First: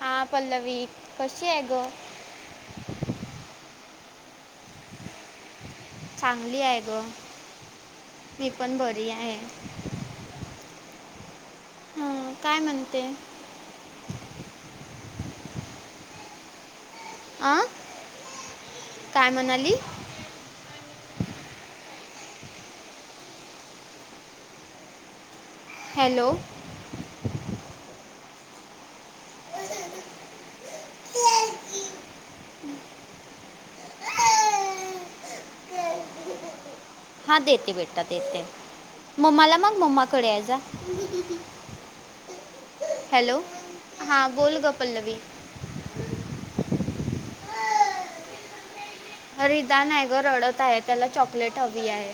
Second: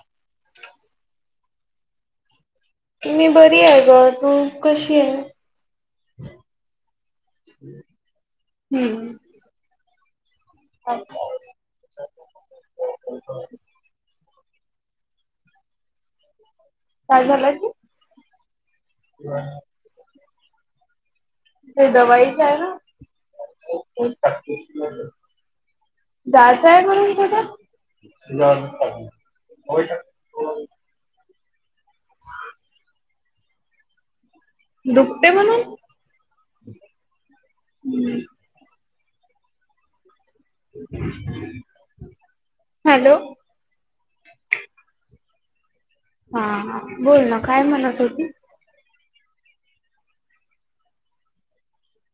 हा पल्लवी कशी आहे गं? मी बरी आहे गं, तू कशी आहे? चांगली आहे गं, मी पण बरी हम्म. आहे. अच्छा. हम्म, काय म्हणते? काय झालं आ की काय म्हणाली? हे दवाईचा आहे ना. हॅलो जात बॅग भरुन कुठं? दुखतेय म्हणून. हा देते बेटा देते, मम्माला माग मम्माकडे आहे जा. हॅलो, हा बोल ग पल्लवी. हा हा बोल ना काय म्हणत होती? रिदान आहे, ग रडत आहे, त्याला चॉकलेट हवी आहे.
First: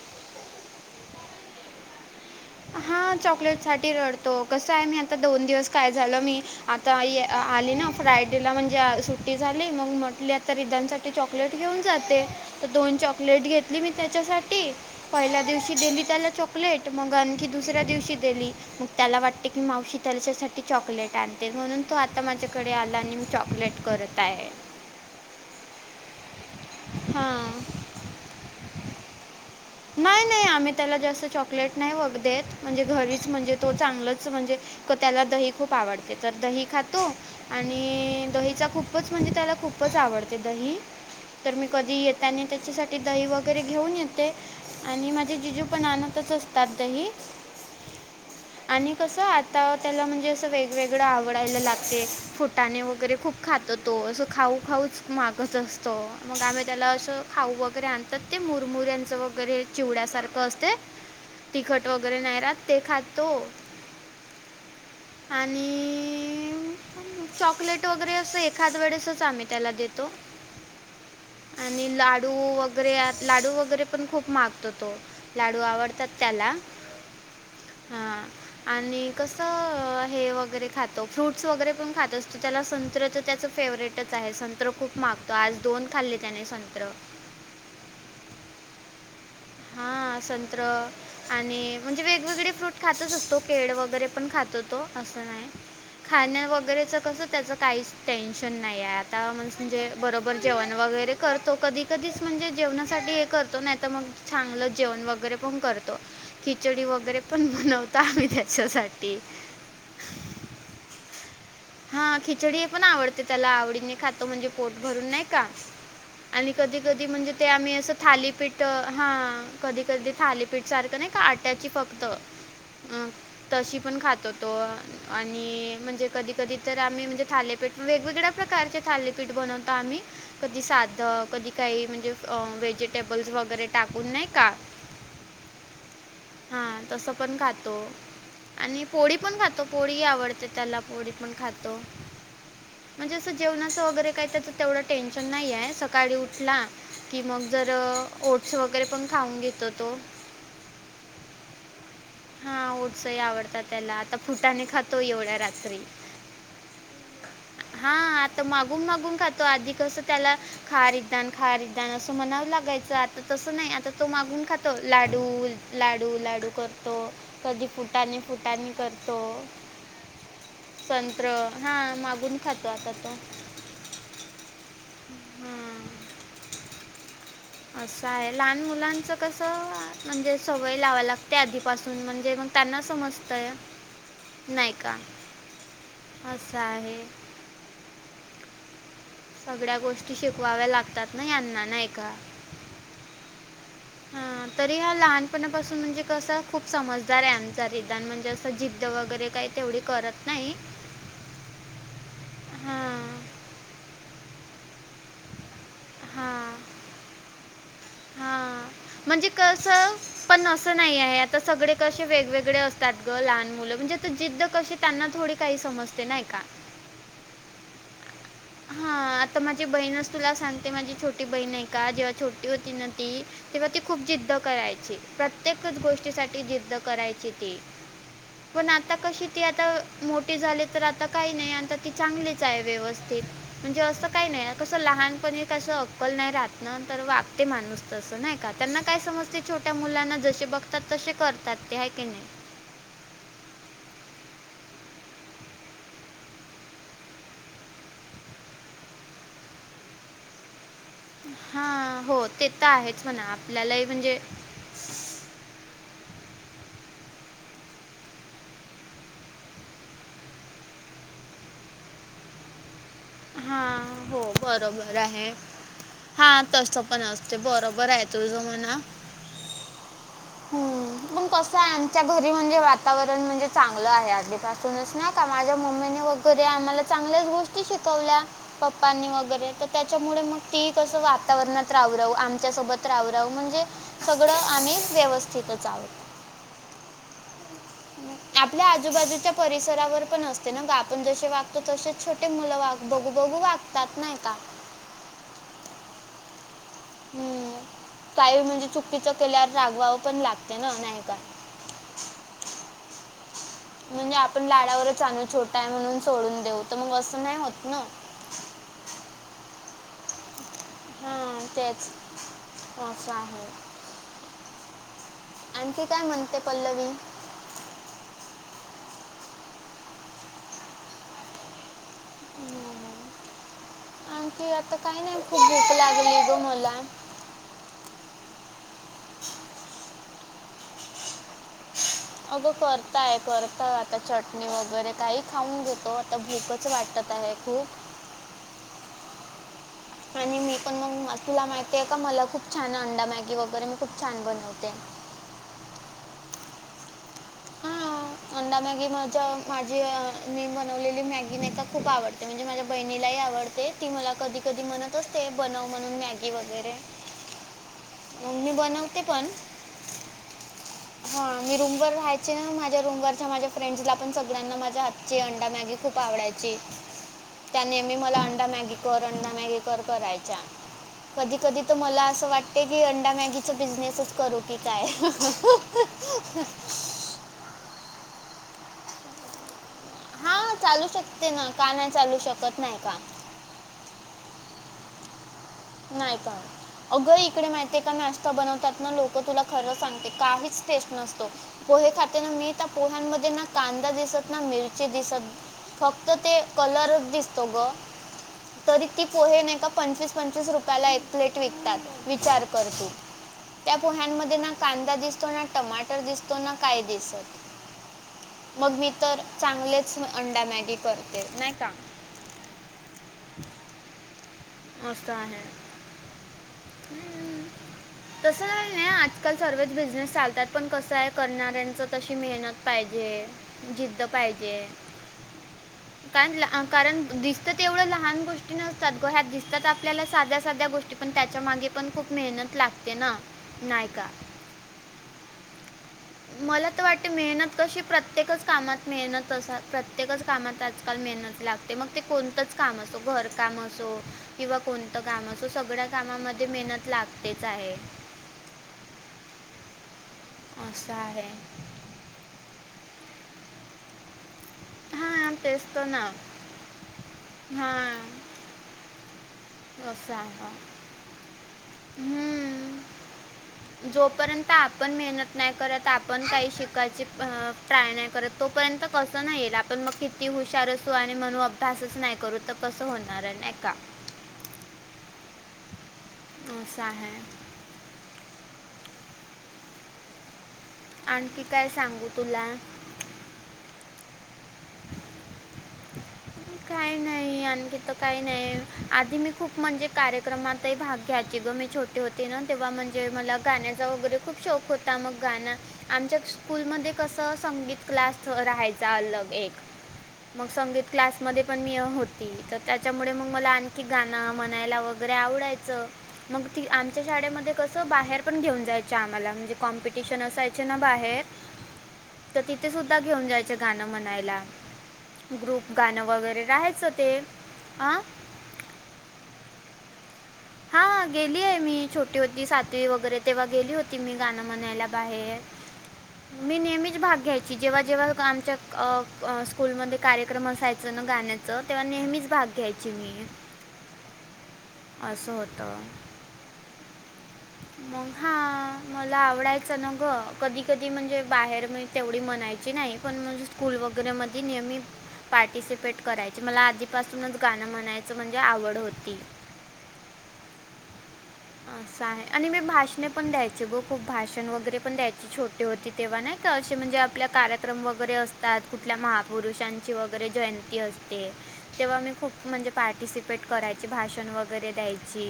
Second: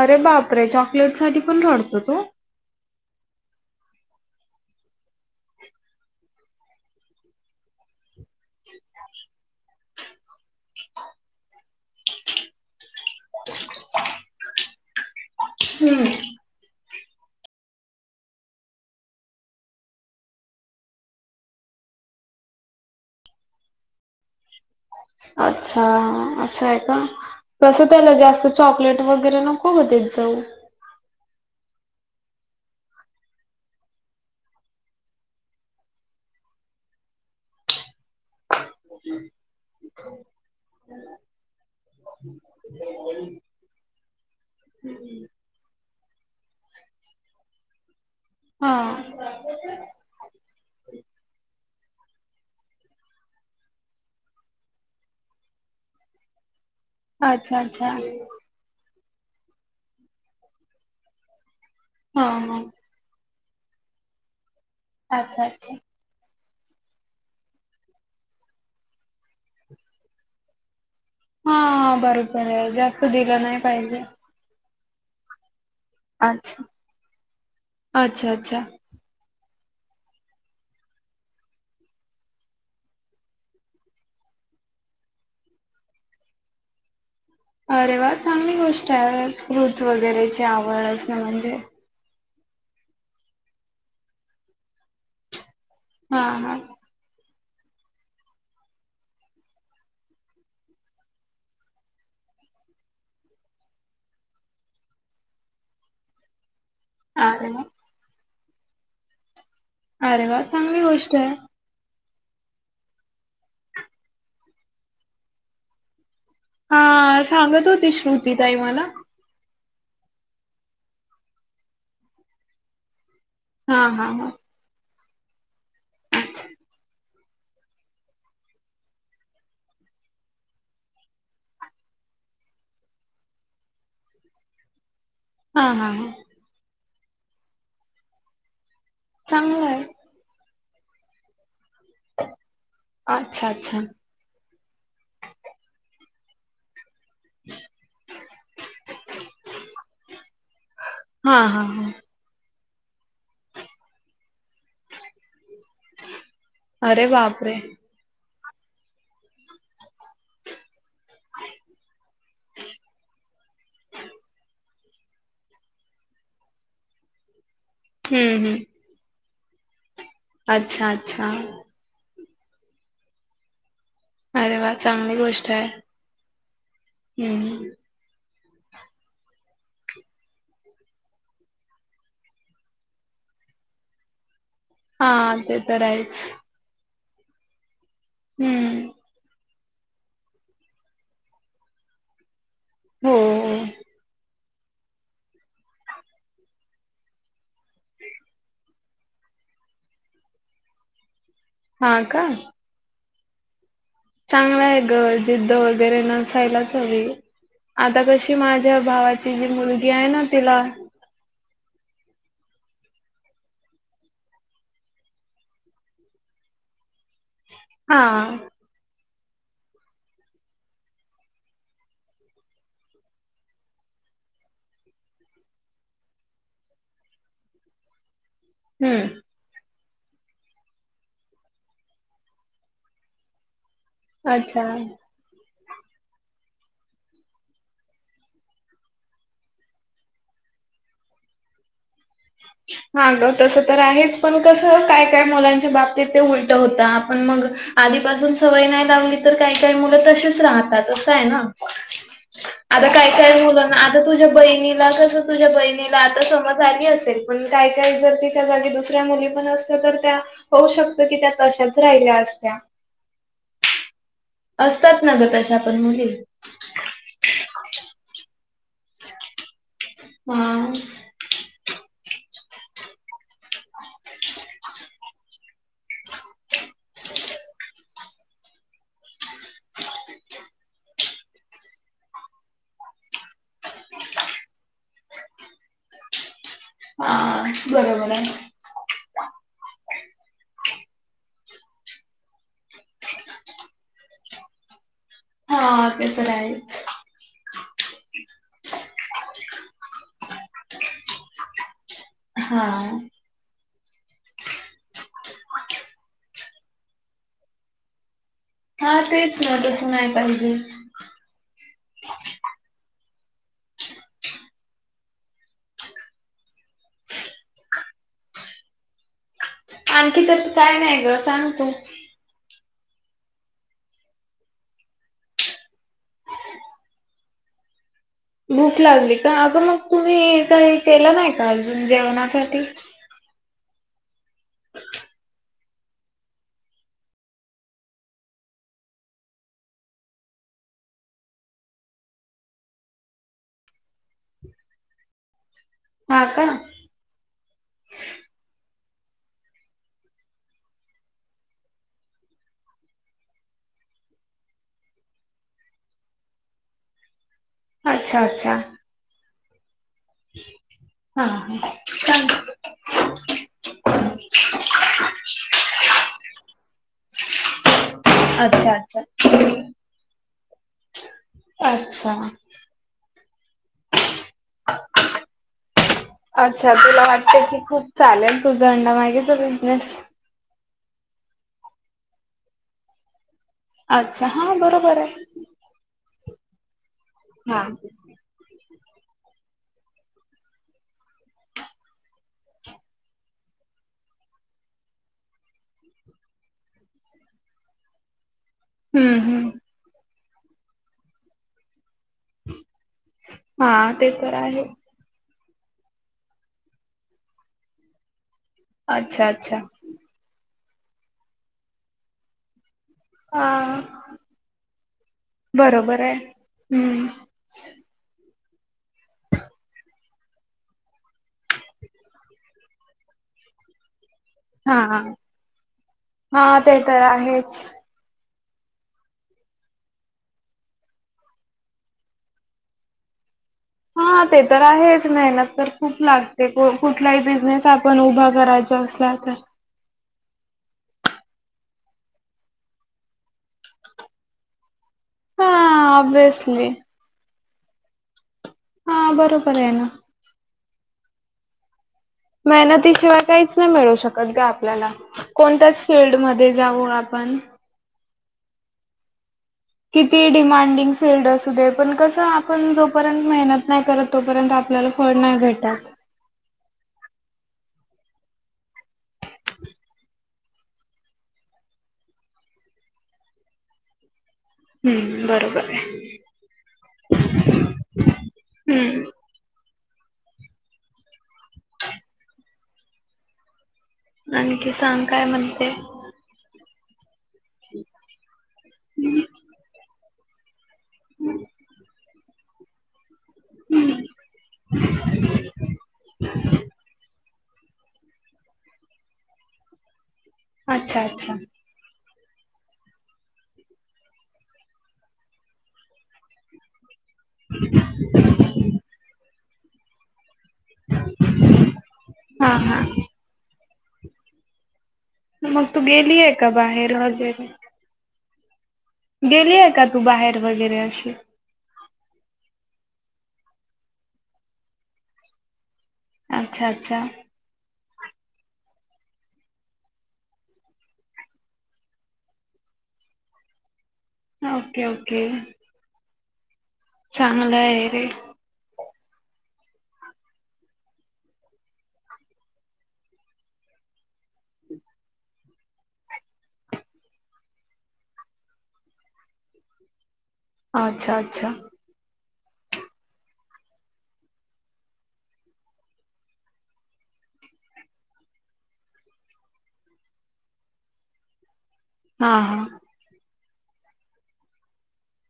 अरे बापरे! चॉकलेट साठी पण रडतो तो? हा चॉकलेटसाठी रडतो, कस आहे मी आता दोन दिवस काय झालं मी आता आई अ आली ना फ्रायडेला म्हणजे अ सुट्टी झाली, मंग म्हंटली आत तर रिदानसाठी चॉकलेट घेऊन जाते, तर दोन चॉकलेट घेतली मी त्याच्यासाठी पहिल्या दिवशी दिली हम्म. त्याला चॉकलेट, मंग आणखी दुसऱ्या दिवशी दिली मग त्याला वाटते की मावशी त्याच्यासाठी चॉकलेट आणते, म्हणून तो आता माझ्याकडे आला आणि म चॉकलेट करत काय ये? अच्छा! असं आहे का, हां. कसं त्याला जास्त चॉकलेट वगैरे नको ग देत नाही जाऊ. नाही, आम्ही त्याला जास्त चॉकलेट नाही वघ देत म्हणजे घरीच म्हणजे तो चांगलच म्हणजे त त्याला दही खूप आवडते, तर दही खातो आणि दहीचा खूपच म्हणजे त्याला खूपच आवडते दही. तर मी कधी येतानी त्याच्यासाठी दही वगैरे घेऊन येते. आणि माझे जिजू पण, आणतच असतात दही. हा आणि कस आता त्याला म्हणजे अस वेग वेगड आवडायला लागते, फुटाने वगैरे खूप खातो तो अस खाऊ खाऊच मागत असतो, मग आम्ही त्याला अ खाऊ अच्छा वगैरे अच्छा आणतात ते मुरमुऱ्यांच वगैरे चिवड्यासारख असते तिखट वगैरे हा नाही हा राहत ते खातो. अच्छा अच्छा. आणि, म चॉकलेट वगैरे असं एखाद वेडेसच आम्ही त्याला देतो. आणि हा लाडू बरोबर आहे वगैरे जास्त ह्यात दिलं लाडू नाही वगैरे पाहिजे पण खूप मागतो तो, लाडू आवडतात त्याला अच्छा. हा, अच्छा अच्छा. आणि कस हे वगैरे खातो, फ्रूट्स वगैरे पण खात असतो त्याला संत्र तर त्याच फेवरेटच आहे संत संत्र खूप मागतो आज दोन खाल्ले त्याने संत्र. अरे वा! चांगली गोष्ट आहे, फ्रूट्स हां, वगैरेची संत्र आवड असणे म्हणजे. आणि म्हणजे वेगवेगळे फ्रूट खातच असतो केळ वगैरे पण खातो तो, असं नाही हां खाण्या हां. वगैरेचं कस, त्याचं काहीच टेन्शन नाही आहे, आता मणस म्हणजे बरोबर जेवण वगैरे करतो कधी-कधीच म्हणजे जेवणासाठी हे कर तो नाही तर मग चांगलं जेवण वगैरे पण करतो, खिचडी वगैरे पण अरे वा! बनवतो आम्ही त्याच्यासाठी. अरे वा! चांगली गोष्ट आहे. हा खिचडी पण आवडते त्याला, आवडीने खातो म्हणजे पोट भरून नाही का आणि कधी-कधी हां म्हणजे ते सांगत आम्ही अस होती श्रुतीताई थालीपीठ अ, मला. हा कधी-कधी थालीपीठ सारखं नाही का, आट्याची फक्त तशी हां पण हां हां. खातो तो आणि म्हणजे कधी अच्छा. कधी तर आम्ही म्हणजे थालीपीठ वेगवेगळ्या प्रकारचे थालीपीठ बनवतो आम्ही कधी साध, कधी काही म्हणजे व्हेजिटेबल्स वगैरे टाकून नाही का? हा हा हा हा तस पण खातो आणि पोडी पण खातो, चांगलं आहे. पोडी ही आवडते त्याला पोडी पण खातो, म्हणजे अस अच्छा अच्छा. जेवणाच वगैरे काही त्याचं तेवढं टेन्शन नाही हाय, सकाळी उठला की मग जर, ओट्स वगैरे पण खाऊन घेतो तो हा हा हा. हा ओठसही आवडतात त्याला आता फुटाने खातो एवढ्या रात्री. अरे बापरे! हा आता मागून मागून खातो आधि कसं त्याला खा रिदान खा रिदान असं म्हणावं लागायचं आता तसं नाही आता तो मागून खातो. लाडू लाडू लाडू करतो. कधी फुटाने हं हं. फुटाने करतो? अच्छा! अच्छा! संत्र हां मागून खातो आता तो. अरे वा चांगली गोष्ट आहे हां हम्म. असं आहे लहान मुलांचं कसं म्हणजे सवय लावा लागत्या आधीपासून म्हणजे मग त्यांना समजत. [unintelligible] नाही हा ते तर आहेच. च आहे हम्म. सगळ्या गोष्टी शिकवाव्या लागतात ना यांना नाही का? हो. हां, तरी हा लहानपणापासून म्हणजे कसं खूप समजदार आहे आमचा रिदान म्हणजे असं जिद्द वगैरे काय? तेवढी करत नाही. हा का. हां, चांगला आहे ग जिद्द वगैरे हां, नसायलाच हवी. आता कशी हां. माझ्या म्हणजे भावाची जी मुलगी आहे ना तिला तर सगळे कसे वेगवेगळे असतात ग लहान मुलं म्हणजे त जिद्द कशी त्यांना थोडी काही समजते नाही का. हा. हा आता माझी बहीणच तुला सांगते माझी छोटी बहीण आहे का जेव्हा छोटी होती न ती. तेव्हा ती खूप जिद्द करायची प्रत्येकच गोष्टीसाठी जिद्द करायची ती. [inaudible] पण आता हम्म कशी ती आता मोठी झाली तर आता काही नाही आता ती चांगलीच आहे व्यवस स्थित म्हणजे असं काही नाही अच्छा कसं लहानपणी कस अक्कल नाही राहत ना तर वागते माणूस तसं नाही का त्यांना काय समजते छोट्या मुलांना जशी बघ आता तसे करतात ते आहे की नाही ह हां ग तसं तर आहेच पण कसं काय काय मुलांच्या बाबतीत ते उलट होत आपण मग आधीपासून सवय नाही लावली तर काही काही मुलं तसेच राहतात. हां हो ते तर आता आहेच काय म्हणा काय मुलांना आपल्यालाही आता म्हणजे तुझ्या बहिणीला कस तुझ्या बहिणीला आता समज आली अस पण काय काय जर तिच्या जागी दुसऱ्या मुली पण असत तर त्या होऊ शकत की त्या तशाच राहिल्या असत्या? हा हो बरोबर असतात ना ग आहे तशा पण मुली हा. तस पण असत बरोबर आहे तुझ म्हण. हम्म पण कसं आहे आमच्या घरी म्हणजे वातावरण म्हणजे, चांगलं आहे आधीपासूनच ना का माझ्या मम्मीने वगैरे आम्हाला चांगल्याच गोष्टी शिक वल्या पप्पांनी वगैरे तर त्याच्यामुळे मग ती तस वातावरणात राहु राहू आमच्यासोबत राहू राहू म्हणजे सगळं आम्हीच व्यवस्थितच आहोत. [unintelligible] हा बरोबर आहे.. ते आजूबाजूच्या परिसरावर पण असते ना ग, आपण जसे वागतो तसेच छोटे मुलं वागत बघू बघू वागतात नाही का? हा ते तर आहेच.. हम्म. काही म्हणजे चुकीचं केल्यावर रागवावं पण लागते ना, नाही का? हा.. म्हणजे आपण लाडावरच [unintelligible] छोटा आहे म्हणून सोडून देऊ तर मग असं नाही होत ना.. हा तेच ना तसं नाही पाहिजे.. ह तेचं, असं आहे.. आणखी काय म्हणते पल्लवी?? आणखी तर काय नाही ग, सांग तू? आणखी आता काही नाही खूप भूक लागली आहे ग मला.. भूक लागली काय? अगं मग तुम्ही काही केलं नाही का अजून जेवणासाठी? काय करत आता चटणी वगैरे काही खाऊन घेतो आता भूकच वाटत आहे खूप.. आणि मी पण मग म तुला माहितीे का मला खूप छान अंडा मॅगी वगैरे मी खूप छान बनवते.. हा का? हां अंडा मॅगी माझ्या माझी मी बनवलेली मॅगी नाही का खूप आवडते. ते म्हणजे माझ्या बहिणीलाही आवडते ती मला कधी कधी म्हणत असते बनव म्हणून मॅगी वगैरे अच्छा मी अच्छा बनवते पण.. [unintelligible] हा मी रूमवर सांग राहायचे ना माझ्या रूमवरच्या माझ्या फ्रेंड्स ना पण सगळ्यांना माझ्या हातची अंडा मॅगी खूप आवडायची, त्या नेहमी मला अंडा अच्छा मॅगी अच्छा कर, अंडा मॅगी कर करायच्या. कधी कधी तर मला असं अच्छा वाटते की अंडा मॅगीचा बिझनेसच करू की काय? अच्छा तुला वाटत कि खूप चालेल तुझं अंडा मॅगीचा बिझनेस? हा चालू शकते ना, का नाही चालू शकत नाही का? अच्छा हा बरोबर आहे.. नाही पण अगं इकडे हा माहित आहे का नाशिक मध्ये बनवतात ना लोक तुला खरं सांगते काहीच टेस्ट नसतो पोहे खाते ना मी त्या पोह्यांमध्ये ना कांदा दिसत ना मिरची दिसत फक्त ते कलरच दिसतो ग. तरी ती हम्म पोहे ना हम्म एका पंचवीस पंचवीस रुपयाला एक प्लेट विकतात.. विचार कर तू हा त्या ते तर पोह्यांमध्ये ना आहे. कांदा दिसतो ना टमाट दिसतो ना काय दिसत मग मी तर अच्छा अच्छा चांगलेच अंडा मॅगी करते नाही का?? हा.. आस आहे.. बरोबर आहे.. हम्म.. तसं काही नाही आजकाल सर्वच बिझनेस चालतात पण कसं आहे करणाऱ्यांच तशी मेहनत पाहिजे. जिद्द पाहिजे हा हा कारण ते तर कारण दिसत आहेच. ते एवढं लहान गोष्ट तात ग ह्या दिसतात आपल्या साध्या साध्या गोष्टी पण त्या त्याच्या मागे पण खूप मेहनत लागते ना.. नाही का हा ते तर आहेच मेहनत तर खूप लागते मला तर वाटते कुठलाही मेहनत बिझनेस कशी आपण उभा प्रत्येकच करायचा कामात असला मेहनत तर असा प्रत प्रत्येकच कामात आजकाल मेहनत लागते मग ते कोणतंच काम असो घरकाम असो, किंवा कोणतं काम हा असं सगळ्या कामामध्ये ऑब्विसली मेहनत लागतेच आहे. हा बरोबर आहे ना, आसा आहे. मेहनतीशिवाय काहीच नाही मिळू शकत ग, आपल्याला हां तेच तर कोणत्याच ना फिल्ड मध्ये जाऊ आपण, हां, असं किती आहे का? डिमांडिंग, फिल्ड असू दे पण कसं आपण हं. जोपर्यंत मेहनत नाही करत जोपर्यंत तोपर्यंत आपल्याला आपण फळ मेहनत नाही भेटत. करत, आपण काही शिकायची प्राय नाही करत तोपर्यंत कसं नाही येईल आपण मग, ती हुशार असू आणि म्हणू अभ्यासच नाही करू तर कसं होणार आहे नाही का, हम्म बरोबर आहे. आसा आहे. हम्म आणखी काय सांगू तुला? आणखी सांग काय म्हणते, काही नाही आणखी त काही नाही आधी मी खूप म्हणजे, कार्यक्रमातही भाग घ्यायचे गं मी छोटे होते ना तेव्हा म्हणजे मला, गाण्याचा वगैरे खूप शोक होता मग गाण आमच्या स्कूलमध्ये कसं, संगीत क्लास रहायचा अलग एक मग संगीत अच्छा क्लास, अच्छा. पण मी होती तर त्याच्यामुळे मग मला आणखी गाणं म्हणायला वगैरे आवडायचं. मग ती आमच्या शाळेमध्ये कसं बाहेर पण घेऊन जायचं आम्हाला म्हणजे, कॉम्पिटिशन असायचे ना बाहेर तर हा तिथे हा सुद्धा घेऊन जाय, गाणं म्हणायला मग ग्रुप तू गाणं गेली आहे वगैरे का राहायचं बाहेर ते वगैरे? अ, गेली आहे का तू बाहेर वगैरे हां अशी, गेली आहे मी छोटी होती सातवी वगैरे तेव्हा गेली होती मी गाणं म्हणायला बाहेर, मी अच्छा नेहमीच अच्छा भाग घ्याय, ची जेव्हा जेव्हा आमच्या स्कूलमध्ये कार्यक्रम असायच ना गाण्याचं तेव्हा नेहमीच भाग घ्याय. ची मी, हां, असं होतं. चांगलं य रे, मग हां मला आवडायचं ना गं कधी कधी म्हणजे बाहेर मी तेवढी म्हणायची नाही पण म, स्कूल वगैरेमध्ये नेहमी, पार्टिसिपेट करायचे मला आधीपासूनच गाणं म्हणायचं म्हणजे आवड होती. अच्छा अच्छा, असं आहे आणि मी भाषणे पण द्यायचे ब खूप भाषण वगैरे पण द्यायचे छोटे होती. तेव्हा नाही का असे म्हणजे आपले कार्यक्रम वगैरे असतात कुठल्या महापुरुषांची वगैरे जयंती अस, ते तेव्हा मी हा खूप हा. म्हणजे पार्टिसिपेट करायची भाषण वगैरे द्यायची.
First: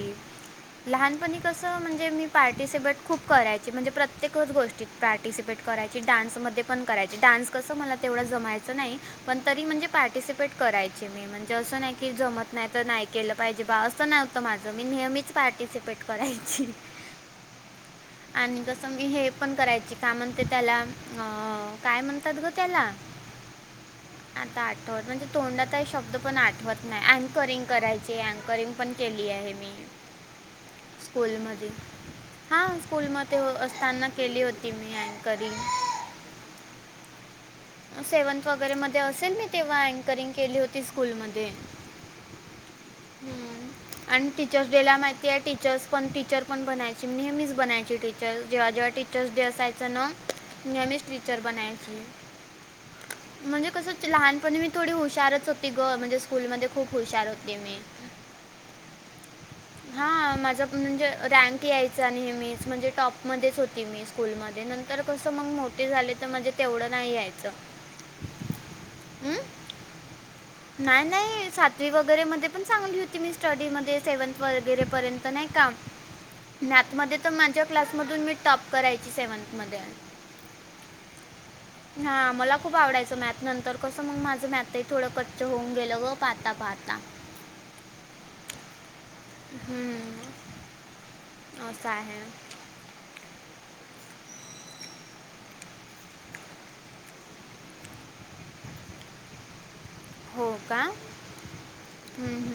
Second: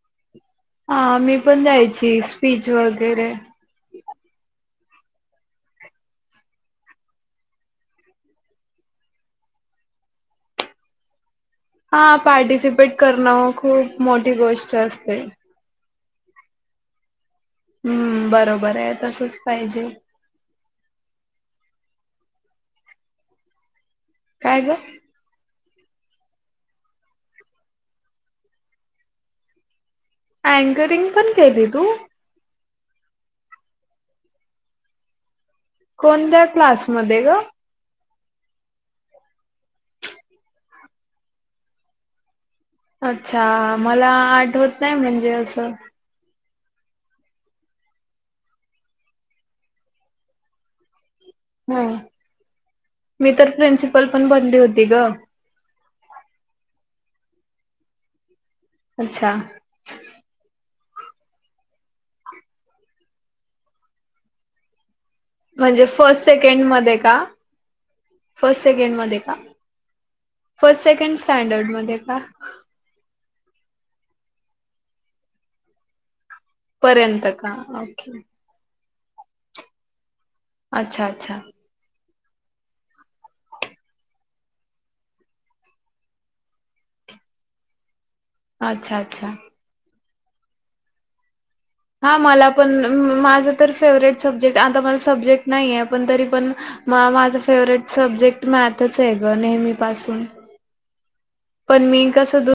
हा लहानपणी मी पण कसं म्हणजे द्यायची मी स्पीच पार्टिसिपेट खूप वगैरे. कराय. ची म्हणजे प्रत्येकच गोष्टी पार्टीसिपेट करायची डान्समध्ये पण करायची डान्स कसं मला तेवढं जमायच. तसं नाही पण तरी म्हणजे पार्टीसिपेट, कराय मी म्हणजे असं नाही की हा जमत नाही तर पार्टिसिपेट नाही केलं करणं पाहिजे बा खूप असं मोठी नव्हतं माझं गोष्ट मी असते. नेहमीच पा, पार्टिसिपेट करायची. हम्म आणि बरोबर कसं आहे मी हे तसच पण पाहिजे. करायची काय म्हणते त्याला, ह काय म्हणतात ग त्याला काय आता ग आठवत मंजे, तोंडात आहे शब्द पण आठवत नाही, अँकरिंग करायचे, अँकरिंग पण केली आहे मी. [unintelligible] केली स्कूलमध्ये तू हा स्कूलमध्ये असताना केली होती मी अँकरिंग. कोणत्या क्लासमध्ये गं? सेव्हन्थ वगैरे मध्ये असेल मी तेव्हा अँकरिंग केली होती स्कूलमध्ये. अच्छा! मला आणि टीचर्स आठवत नाही डेला माहिती म्हणजे आहे असं टीचर्स पण टीचर पण बनायची नेहमीच बनायची टीचर जेव्हा जेव्हा टीचर्स डे असायचं न. नेहमीच टीचर ह बनायची. मी तर म्हणजे प्रिन्सिपल कसं पण बनली लहानपणी मी होती थोडी ग हुशारच होती ग, म्हणजे स्कूलमध्ये खुप हुशार होती मी. अच्छा! माझ म्हणजे रँक यायचा नेहमीच म्हणजे टॉपमध्येच होती मी स्कूलमध्ये नंतर तर कसं मग म्हणजे मोठी झाले फर्स्ट तर म्हणजे तेवढं नाही यायचं. फस्ट सेकंड मध्ये का? हं? फर्स्ट नाही सेकंड नाही स्टँडर्ड सातवी मध्ये का वगैरे मध्ये पण चांगली होती मी. स्टडीमध्ये सेवेंथ वगैरे पर्यंत नाही का? मॅथमध्ये पर्यंत तर का माझ्या ओके क्लासमधून मी टॉप करायची सेव्हन्थमध्ये. अच्छा! अच्छा! हा मला खूप आवडायचं मॅथ नंतर कसं मग माझं मॅथही थोडं क जे होऊन गेल ग पहाता पहाता. अच्छा! अच्छा! हम्म. असं हा आहे मला पण माझ तर फेवर्हेट सब्जेक्ट आता मला सब्जेक्ट नाही आहे पण तरी पण मग माझं फेवरेट सब्जेक्ट मॅथच आहे ग नेहमीपसून. हो का हम्म, पण मी कस हम्म.